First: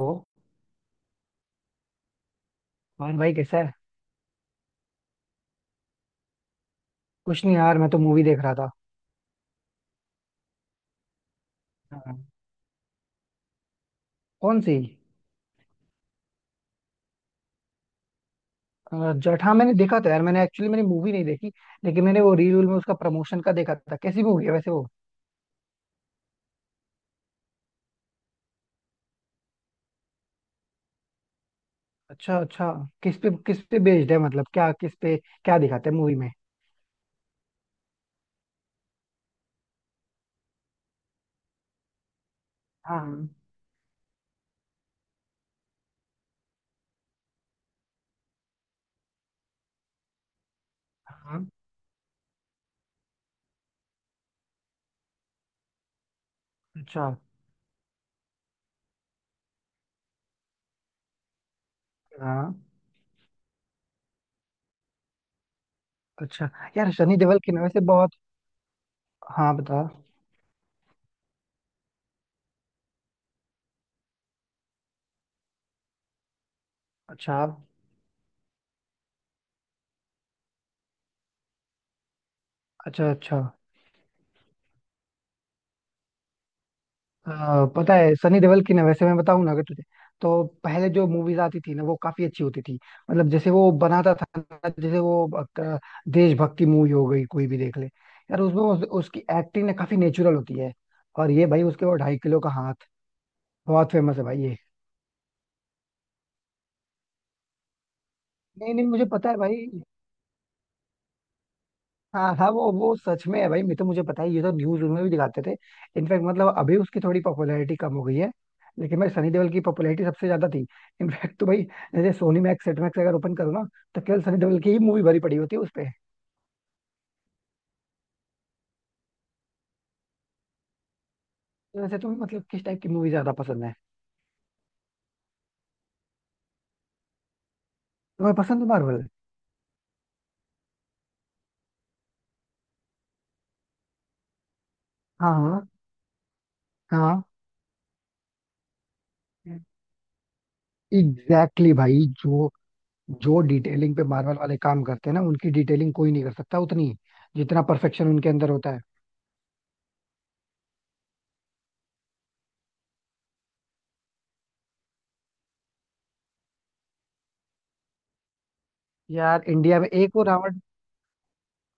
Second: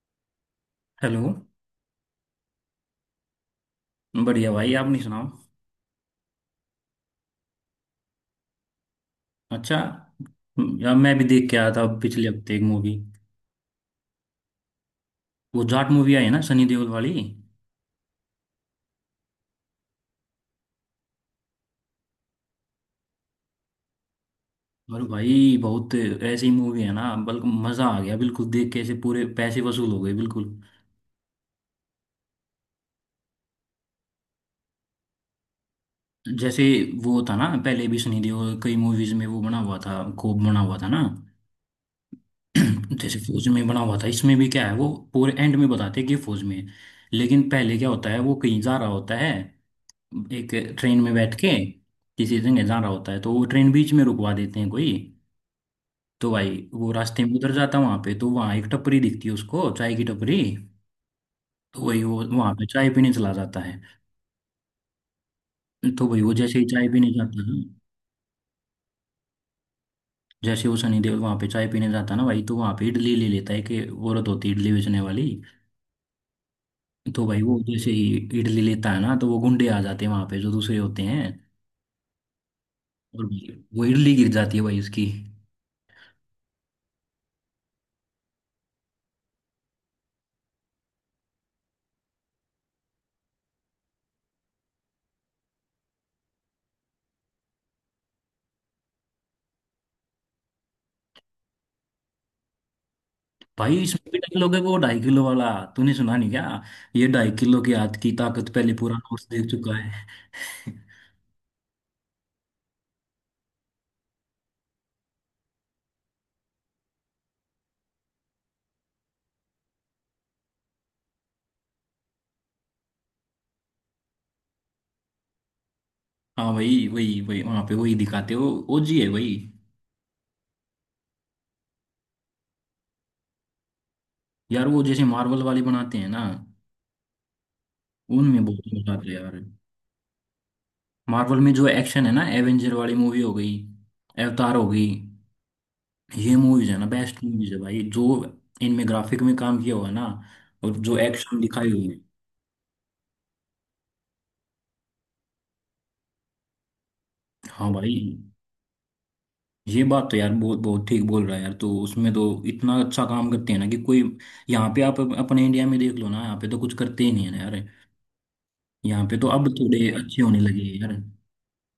ओ। Hello. और भाई, कैसा है? बढ़िया भाई, आप नहीं सुनाओ? कुछ नहीं यार, मैं तो मूवी देख रहा था। अच्छा। यार मैं भी देख के आया था हाँ। पिछले हफ्ते एक मूवी। कौन सी? वो जाट मूवी आई है ना सनी देओल वाली। जट, हाँ मैंने देखा था यार। मैंने मूवी नहीं देखी, लेकिन मैंने वो रील में उसका प्रमोशन का देखा था। कैसी मूवी है वैसे वो? और भाई बहुत ऐसी मूवी है ना, बल्कि मजा आ गया बिल्कुल देख के, ऐसे पूरे पैसे वसूल हो गए बिल्कुल। अच्छा अच्छा। किस पे बेस्ड है? मतलब क्या, किस पे क्या दिखाते हैं मूवी में? जैसे वो था ना पहले भी, सनी देओल कई मूवीज में वो बना हुआ था, कोप बना हुआ था ना। जैसे हाँ फौज में बना हुआ था, इसमें भी क्या है वो पूरे एंड में बताते हैं कि ये फौज में है। लेकिन पहले क्या होता है, वो कहीं जा रहा होता है एक ट्रेन में बैठ हाँ। के, किसी जगह जा रहा होता है, तो वो ट्रेन बीच में रुकवा देते हैं कोई। तो भाई वो अच्छा। रास्ते में उधर जाता है वहां पे, तो वहां एक टपरी दिखती है उसको चाय की टपरी। तो वही वो वहां हाँ। पे चाय पीने चला जाता है। तो भाई वो अच्छा। जैसे ही चाय यार पीने सनी देओल जाता की है, ना वैसे बहुत। हाँ बता। जैसे वो सनी देओल वहां पे चाय पीने जाता है ना भाई, तो वहां पे इडली ले लेता है, कि वो औरत होती है इडली बेचने वाली। तो अच्छा भाई वो जैसे ही इडली लेता है ना, तो वो गुंडे आ जाते हैं वहां पे, जो दूसरे होते हैं। अच्छा और अच्छा। भाई वो इडली गिर जाती है भाई उसकी। पता है, सनी देओल की ना वैसे मैं बताऊं ना अगर तुझे, तो पहले जो मूवीज आती थी ना वो काफी अच्छी होती थी। मतलब जैसे वो बनाता था ना, जैसे वो देशभक्ति मूवी हो गई, कोई भी देख ले यार, उसमें उसकी एक्टिंग ना काफी नेचुरल होती है। और ये भाई उसके वो ढाई किलो का हाथ भाई बहुत इसमें फेमस भी है भाई डायलॉग ये। है वो ढाई किलो वाला। तूने सुना नहीं क्या? ये ढाई किलो के हाथ की ताकत पहले नहीं नहीं, पूरा मुझे नॉर्थ पता है देख भाई। चुका है। हाँ हाँ, वो सच में है भाई। मैं तो मुझे पता है, ये तो न्यूज में भी दिखाते थे। इनफैक्ट मतलब अभी उसकी थोड़ी पॉपुलैरिटी कम हो गई है, लेकिन भाई सनी देओल की पॉपुलैरिटी सबसे ज्यादा थी। इनफैक्ट तो भाई, जैसे सोनी मैक्स, सेट मैक्स अगर ओपन करो ना, तो केवल सनी देओल की ही मूवी भरी पड़ी होती है उस पे। हाँ भाई, वही वही वहां पे वही दिखाते हो। ओजी है वही। तो वैसे तुम्हें मतलब किस टाइप की मूवी ज्यादा पसंद है? यार वो जैसे मार्वल वाली बनाते हैं ना, तुम्हें उनमें पसंद है बहुत मजा आता मार्वल? है यार। मार्वल में जो एक्शन है ना, एवेंजर वाली मूवी हो गई, अवतार हो गई, हाँ हाँ। ये मूवीज है ना बेस्ट हाँ। मूवीज है भाई। जो इनमें ग्राफिक में काम किया हुआ है ना, और जो एक्शन एग्जैक्टली दिखाई exactly हुई भाई। है। जो जो डिटेलिंग पे मार्वल वाले काम करते हैं ना, उनकी डिटेलिंग कोई नहीं कर सकता उतनी, जितना हाँ भाई, परफेक्शन उनके अंदर होता है। ये बात तो यार बहुत बहुत ठीक बोल रहा है यार। तो उसमें तो इतना अच्छा काम करते हैं ना कि कोई। यहाँ पे आप अपने इंडिया में देख लो ना, यहाँ पे तो कुछ करते ही नहीं है ना यार। यहाँ पे तो यार अब इंडिया में थोड़े एक अच्छे वो होने रावण, लगे हैं यार।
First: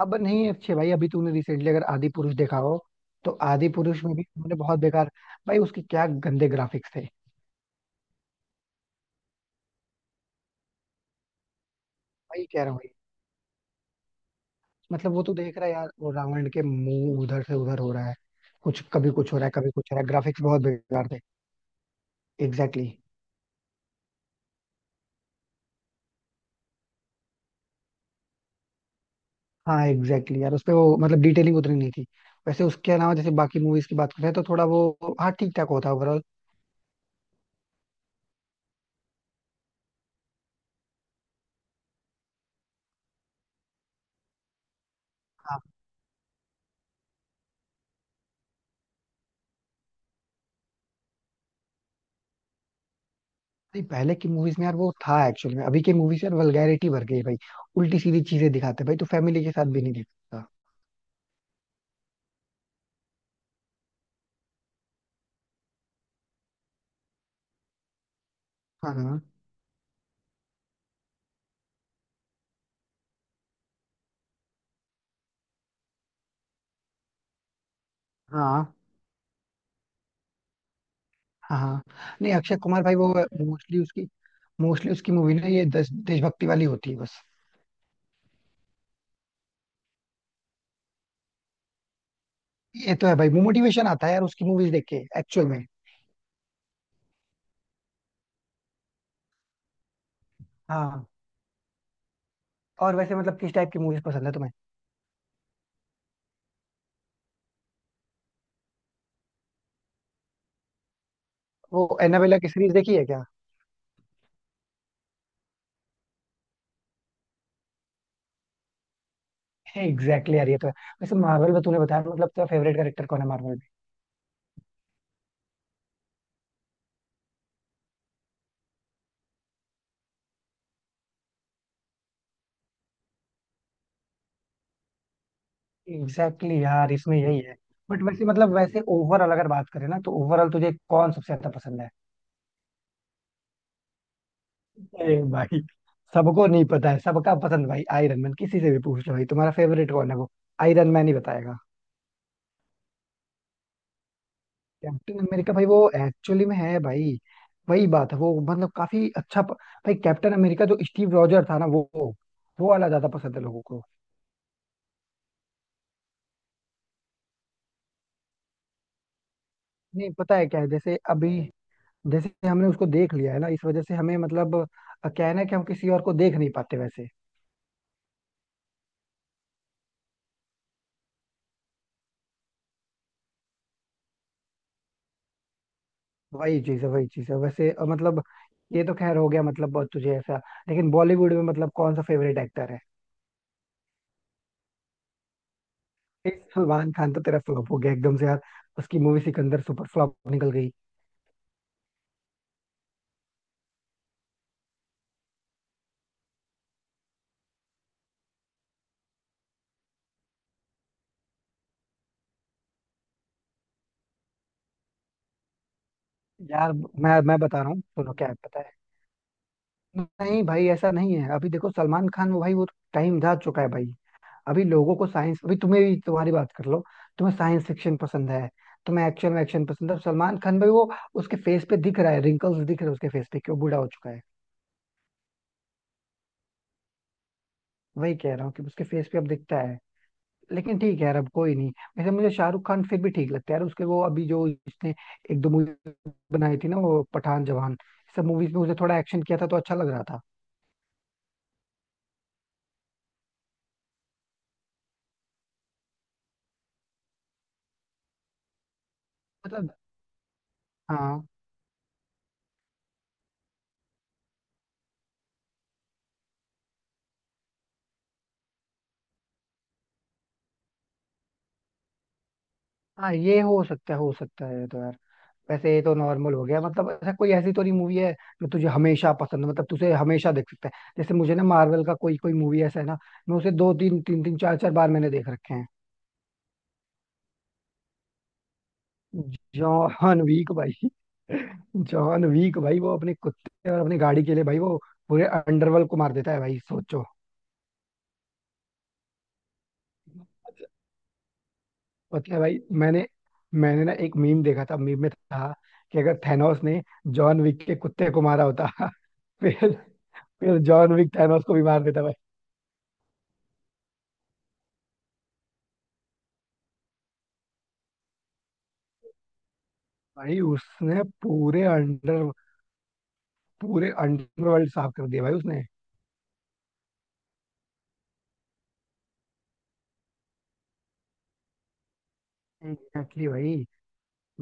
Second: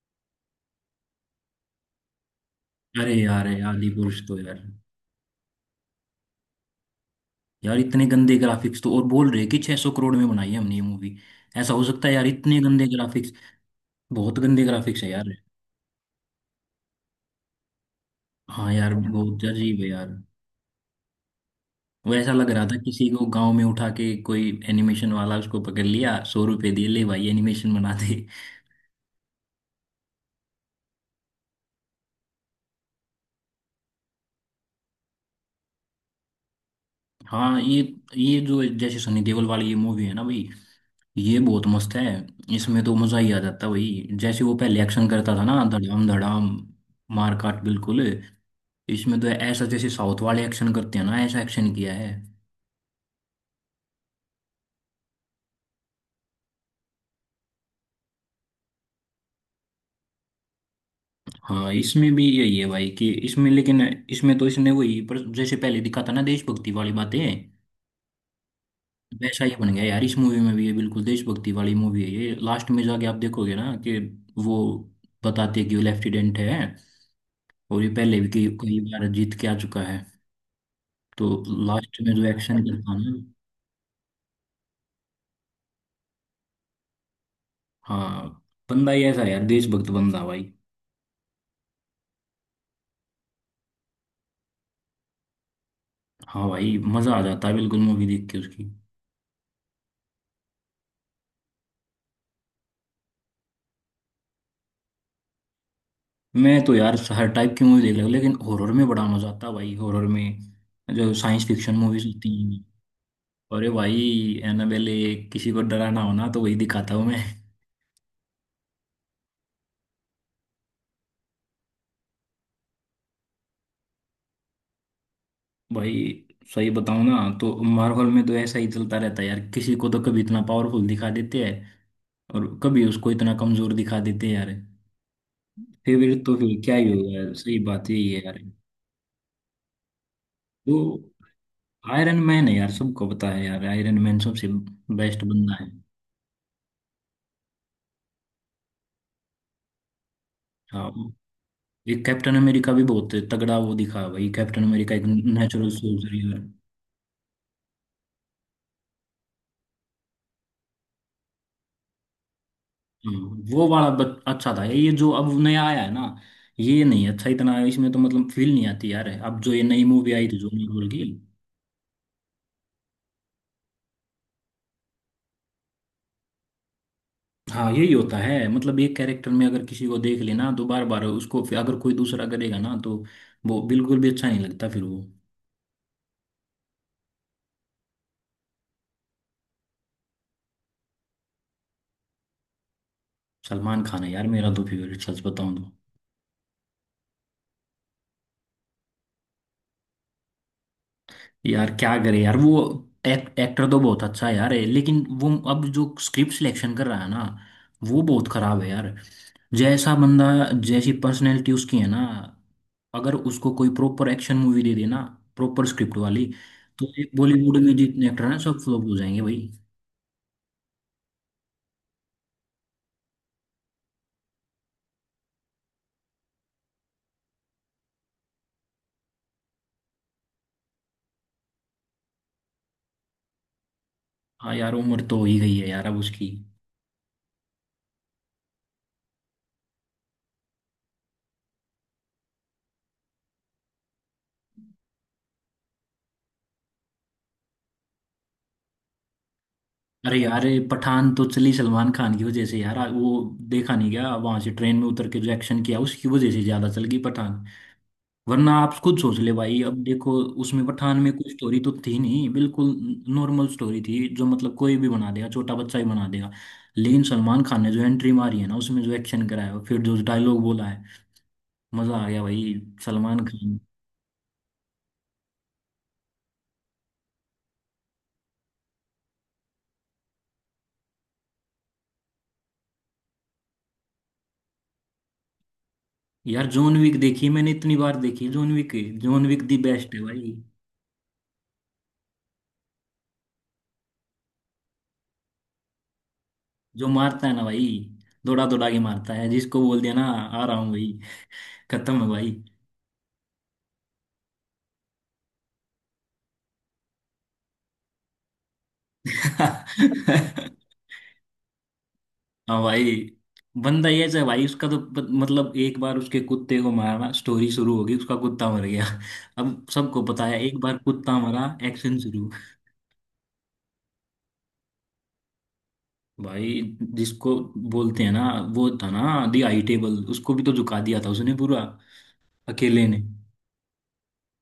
अब नहीं अच्छे भाई, अभी तूने रिसेंटली अगर आदि पुरुष देखा हो, अरे तो यार, यार आदि पुरुष में आदिपुरुष भी तो उन्होंने यार, बहुत बेकार, भाई उसके क्या गंदे ग्राफिक्स थे। यार इतने गंदे ग्राफिक्स, तो और बोल रहे हैं कि 600 करोड़ में बनाई है हमने ये मूवी। ऐसा हो सकता है यार भाई इतने कह रहा हूँ गंदे भाई। ग्राफिक्स? बहुत गंदे ग्राफिक्स है मतलब वो तो यार। देख रहा है यार, वो रावण के मुंह उधर से उधर हो रहा है। हाँ कुछ यार कभी कुछ हो बहुत रहा है, कभी अजीब है कुछ हो रहा है, यार। ग्राफिक्स बहुत बेकार थे। वो ऐसा लग रहा था एग्जैक्टली exactly। किसी को गांव में उठा के कोई एनिमेशन वाला उसको पकड़ लिया, 100 रुपए दिए, ले भाई एनिमेशन बना दे। हाँ एग्जैक्टली exactly यार, उसपे वो मतलब डिटेलिंग उतनी नहीं थी। वैसे उसके अलावा जैसे बाकी मूवीज की बात करें, तो थोड़ा वो, हाँ, ठीक ठाक होता है ओवरऑल। हाँ। ये जो जैसे सनी देओल वाली ये मूवी है ना भाई, ये बहुत मस्त है। इसमें तो मजा ही आ जाता है भाई। जैसे वो पहले एक्शन करता था हाँ। ना, धड़ाम धड़ाम, मार काट बिल्कुल। इसमें तो ऐसा जैसे साउथ वाले एक्शन करते हैं ना, ऐसा एक्शन किया है। नहीं पहले की मूवीज में यार वो था एक्चुअली में, अभी की मूवीज यार वल्गैरिटी भर गई है भाई। उल्टी सीधी चीजें दिखाते हैं भाई, तो फैमिली के साथ भी नहीं देखता। हाँ इसमें भी यही है भाई कि इसमें, लेकिन इसमें तो इसने वही पर जैसे पहले दिखाता ना देशभक्ति वाली बातें, हाँ हाँ वैसा ही बन गया यार। इस मूवी में भी ये बिल्कुल देशभक्ति वाली मूवी है। ये लास्ट में जाके आप देखोगे ना कि वो बताते हैं कि वो लेफ्टिनेंट है, और ये पहले भी कई हाँ कई बार जीत के आ चुका है। तो हाँ हाँ। लास्ट में जो नहीं अक्षय एक्शन कुमार करता भाई है वो, ना। मोस्टली उसकी मोस्टली उसकी मूवी ना ये देशभक्ति वाली होती है बस। हाँ बंदा ही ऐसा है यार, देशभक्त बंदा भाई। ये तो है भाई, मोटिवेशन आता है यार उसकी मूवीज देख के एक्चुअल में। हाँ भाई मजा आ जाता है बिल्कुल मूवी देख के उसकी। हाँ। और वैसे मतलब किस टाइप की मूवीज पसंद है तुम्हें? मैं तो यार हर टाइप की मूवी देख रहा हूँ, लेकिन हॉरर में बड़ा मजा आता है भाई। हॉरर में जो साइंस फिक्शन वो मूवीज होती एनाबेला की हैं। सीरीज देखी है क्या? अरे भाई एनाबेले, किसी को डराना हो ना तो वही दिखाता हूँ मैं। एग्जैक्टली यार ये तो है। वैसे मार्वल में तूने बताया, मतलब तेरा फेवरेट कैरेक्टर कौन है मार्वल भाई सही बताऊँ ना तो मार्वल में तो ऐसा ही चलता रहता है यार, किसी को तो कभी इतना पावरफुल दिखा देते हैं, और कभी उसको इतना कमजोर दिखा देते हैं यार। में? फेवरेट तो फिर एग्जैक्टली क्या ही यार होगा इसमें यार, यही है। सही बात बट यही है वैसे यार। मतलब, वैसे ओवरऑल अगर बात करें ना, तो ओवरऑल तुझे तो कौन सबसे ज्यादा पसंद है? आयरन मैन है यार, सबको पता है यार आयरन मैन सबसे अरे बेस्ट भाई, बंदा है। सबको नहीं पता है, सबका पसंद भाई आयरन मैन। किसी से भी पूछ लो भाई, तुम्हारा फेवरेट कौन है, वो आयरन हाँ, मैन ही बताएगा। ये कैप्टन अमेरिका भी बहुत तगड़ा वो दिखा है भाई। कैप्टन अमेरिका एक कैप्टन अमेरिका भाई नेचुरल वो सोल्जर। एक्चुअली में है भाई। वही बात है, वो मतलब काफी अच्छा भाई कैप्टन अमेरिका जो स्टीव रॉजर था ना, वो वाला ज्यादा पसंद है लोगों वो को। वाला अच्छा था। ये जो अब नया आया है ना, ये नहीं अच्छा इतना, इसमें तो मतलब फील नहीं आती यार। अब जो ये नई मूवी नहीं आई पता थी है जो क्या है, मार्वल जैसे की। अभी जैसे हमने उसको देख लिया है ना, इस वजह से हमें मतलब क्या है ना कि हम किसी और को देख नहीं पाते वैसे। हाँ यही होता है, मतलब एक कैरेक्टर में अगर किसी को देख लेना, तो बार बार उसको फिर अगर कोई दूसरा करेगा ना, तो वो बिल्कुल भी अच्छा नहीं लगता फिर वो। वही चीज है वैसे, मतलब ये तो खैर हो गया मतलब बहुत तुझे ऐसा। लेकिन बॉलीवुड में मतलब कौन सा फेवरेट एक्टर है? सलमान खान है यार मेरा तो फेवरेट, सच बताऊं तो। सलमान खान तो तेरा फ्लॉप हो गया एकदम से यार, उसकी मूवी सिकंदर सुपर फ्लॉप निकल गई। यार क्या करे यार वो। एक्टर तो बहुत अच्छा है यार है, लेकिन वो अब जो स्क्रिप्ट सिलेक्शन कर रहा है ना, वो बहुत खराब है यार। जैसा बंदा, जैसी पर्सनैलिटी उसकी है ना, अगर उसको कोई प्रॉपर एक्शन मूवी दे देना, प्रॉपर स्क्रिप्ट वाली। यार तो मैं बॉलीवुड बता रहा में हूँ, जितने सुनो एक्टर क्या है हैं सब पता है। फ्लॉप हो जाएंगे भाई। नहीं भाई ऐसा नहीं है, अभी देखो सलमान खान वो भाई वो, टाइम जा चुका है भाई। अभी लोगों को साइंस, अभी तुम्हें भी तुम्हारी बात कर लो। तुम्हें साइंस फिक्शन पसंद है? तुम्हें एक्शन वैक्शन पसंद है? सलमान खान भाई वो, उसके फेस पे दिख रहा है, रिंकल्स दिख रहे हैं उसके फेस पे कि वो बूढ़ा हो चुका है। हाँ यार उम्र तो हो ही गई है यार अब उसकी। वही कह रहा हूँ कि उसके फेस पे अब दिखता है। लेकिन ठीक है यार, अब कोई नहीं। वैसे मुझे शाहरुख खान फिर भी ठीक लगता है यार, उसके वो अभी जो उसने एक दो मूवी बनाई थी ना, वो पठान जवान, सब मूवीज में उसने थोड़ा एक्शन किया था, तो अच्छा लग रहा अरे था। यार ये पठान तो चली सलमान खान की वजह से यार वो, देखा नहीं गया वहां से ट्रेन में उतर के जो एक्शन किया, उसकी वजह से ज्यादा चल गई पठान। वरना आप खुद सोच ले भाई, मतलब अब देखो उसमें पठान में हाँ कोई स्टोरी तो थी नहीं बिल्कुल। नॉर्मल स्टोरी थी, जो मतलब कोई भी बना देगा, छोटा बच्चा ही बना देगा। लेकिन सलमान खान ने जो एंट्री मारी है ना, उसमें जो एक्शन कराया और फिर जो डायलॉग बोला है, मजा आ गया भाई। हाँ, सलमान ये खान। हो सकता है, हो सकता है तो यार। वैसे ये तो नॉर्मल हो गया, मतलब ऐसा कोई, ऐसी तो नहीं मूवी है जो तुझे हमेशा पसंद हो, मतलब तुझे हमेशा देख सकता है। जैसे मुझे ना, मार्वल का कोई कोई मूवी ऐसा है ना, मैं उसे दो तीन तीन तीन चार चार बार मैंने देख रखे हैं। यार जॉन विक देखी मैंने, इतनी बार देखी John Wick. John Wick the best है जॉन भाई। वीक भाई, जॉन वीक भाई वो अपने कुत्ते और अपनी गाड़ी के लिए भाई वो पूरे अंडरवर्ल्ड को मार देता है भाई, जो सोचो। मारता है ना भाई, दौड़ा दौड़ा के मारता है, जिसको बोल दिया ना आ रहा हूँ भाई, खत्म है भाई। पता है भाई, मैंने मैंने ना एक मीम देखा था, मीम में था कि अगर थैनोस ने जॉन विक के कुत्ते को मारा होता फिर फिर जॉन विक थैनोस को भी मार देता भाई। हाँ भाई। बंदा ये है भाई उसका तो मतलब एक बार उसके कुत्ते को मारा, स्टोरी शुरू होगी, उसका कुत्ता मर गया। अब सबको पता भाई है, एक बार उसने कुत्ता मरा, पूरे एक्शन शुरू। अंडर पूरे अंडरवर्ल्ड साफ कर दिया भाई उसने। भाई, जिसको बोलते हैं ना, वो था ना दी आई टेबल, उसको भी तो झुका दिया था उसने पूरा, अकेले ने। एग्जैक्टली भाई,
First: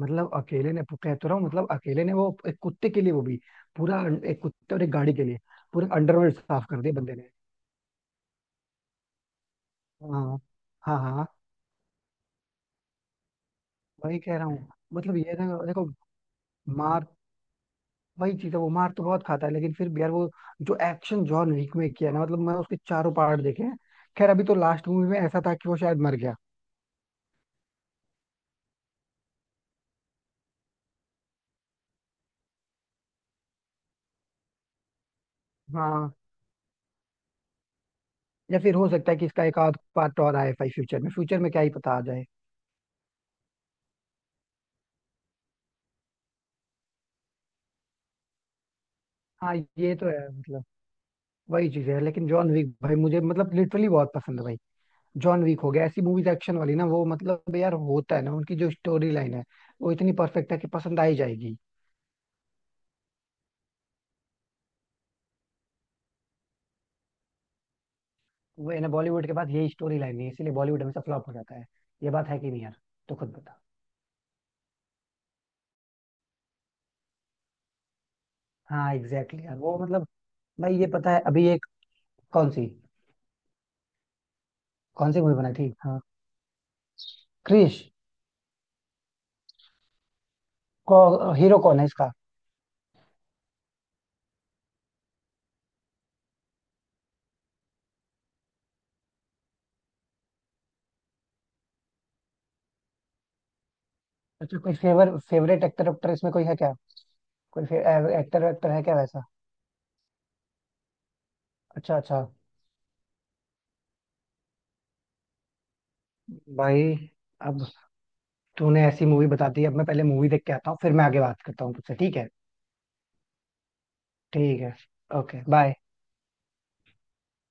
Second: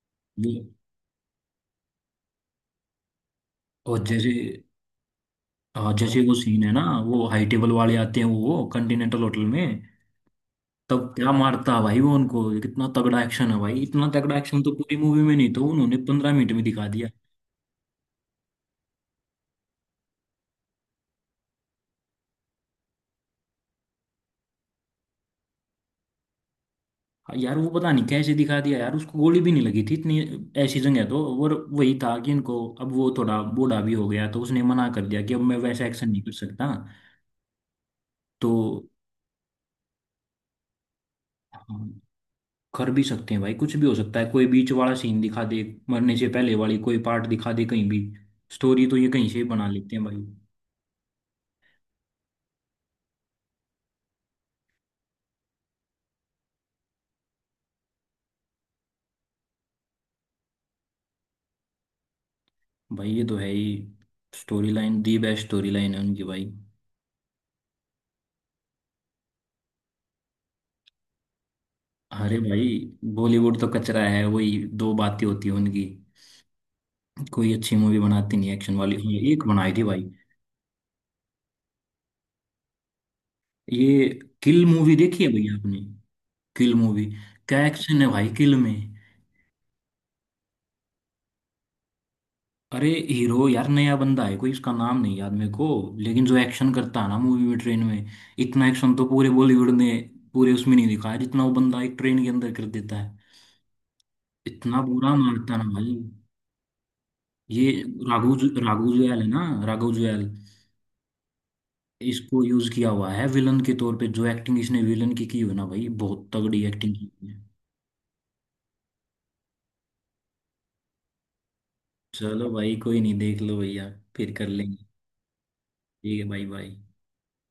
मतलब ये- अकेले ने कह तो रहा हूँ, मतलब अकेले ने वो एक कुत्ते के लिए, वो भी और जैसे, एक कुत्ते और एक गाड़ी के लिए पूरा हाँ जैसे वो अंडरवर्ल्ड सीन साफ है कर ना, दिया बंदे वो ने। हाई टेबल वाले आते हैं वो कंटिनेंटल होटल में। हाँ हाँ तब हाँ। क्या मारता भाई वो उनको, कितना तगड़ा एक्शन है भाई, इतना वही कह तगड़ा रहा एक्शन हूँ, तो पूरी मतलब मूवी ये में नहीं ना था, देखो, उन्होंने 15 मिनट में दिखा मार दिया। वही चीज है, वो मार तो बहुत खाता है लेकिन फिर भी यार वो, जो एक्शन जॉन विक में किया ना, मतलब मैं उसके चारों पार्ट देखे हैं। खैर अभी तो लास्ट मूवी में ऐसा था कि वो शायद मर गया। हाँ यार वो पता नहीं कैसे दिखा दिया यार, उसको गोली भी नहीं लगी थी इतनी ऐसी जगह है तो, और वही था कि इनको अब वो थोड़ा बूढ़ा भी हो गया, तो उसने मना कर दिया कि अब मैं वैसा एक्शन हाँ, नहीं कर सकता। तो या फिर हो सकता है कि इसका एक आध पार्ट और आए भाई फ्यूचर में क्या ही पता हम आ जाए। कर भी सकते हैं भाई, कुछ भी हो सकता है, कोई बीच वाला सीन दिखा दे, मरने से पहले वाली कोई पार्ट दिखा दे कहीं भी। स्टोरी तो ये कहीं से ही हाँ बना ये लेते हैं तो भाई। है मतलब, वही चीज है लेकिन जॉन विक भाई मुझे मतलब लिटरली बहुत पसंद है भाई। जॉन वीक हो गया, ऐसी मूवीज एक्शन वाली ना, वो मतलब यार होता है ना उनकी, जो स्टोरी लाइन है वो इतनी परफेक्ट है कि पसंद आ ही जाएगी। भाई ये तो है ही, story line the best story line है उनकी भाई। वो है ना, बॉलीवुड के पास यही स्टोरी लाइन है इसीलिए बॉलीवुड हमेशा फ्लॉप हो जाता है, ये बात अरे है कि नहीं भाई, यार? तो खुद बॉलीवुड बता। तो कचरा है, वही दो बातें होती हैं उनकी, कोई अच्छी मूवी बनाती नहीं एक्शन हाँ वाली। हाँ, एग्जैक्टली एक exactly यार, बनाई वो थी मतलब भाई। भाई ये पता है, अभी एक, कौन सी? ये किल मूवी कौन सी देखी है मूवी भैया बनाई थी? आपने? हाँ, किल मूवी, क्या क्रिश एक्शन है भाई किल में। को? हीरो कौन है इसका? अरे हीरो यार नया बंदा है कोई, इसका नाम नहीं याद मेरे को। लेकिन जो एक्शन करता है ना मूवी में, ट्रेन में इतना एक्शन तो पूरे बॉलीवुड ने, पूरे उसमें नहीं दिखाया, जितना वो बंदा एक ट्रेन के अंदर कर देता है। अच्छा, कोई इतना फेवर बुरा मारता है फेवरेट ना एक्टर भाई। एक्टर इसमें कोई है क्या? कोई ये राघु एक्टर जु- एक्टर है राघु क्या जुयाल वैसा? है ना, राघु जुयाल। अच्छा अच्छा। इसको यूज किया हुआ है विलन के तौर पे, जो एक्टिंग इसने विलन की हो ना भाई, बहुत तगड़ी भाई एक्टिंग की है। अब तूने ऐसी मूवी बता दी, अब मैं पहले मूवी देख के आता हूँ, फिर मैं आगे बात करता हूँ तुझसे, ठीक है? चलो भाई कोई नहीं, देख लो भैया, फिर कर ठीक है, लेंगे। Okay bye. ठीक है भाई भाई।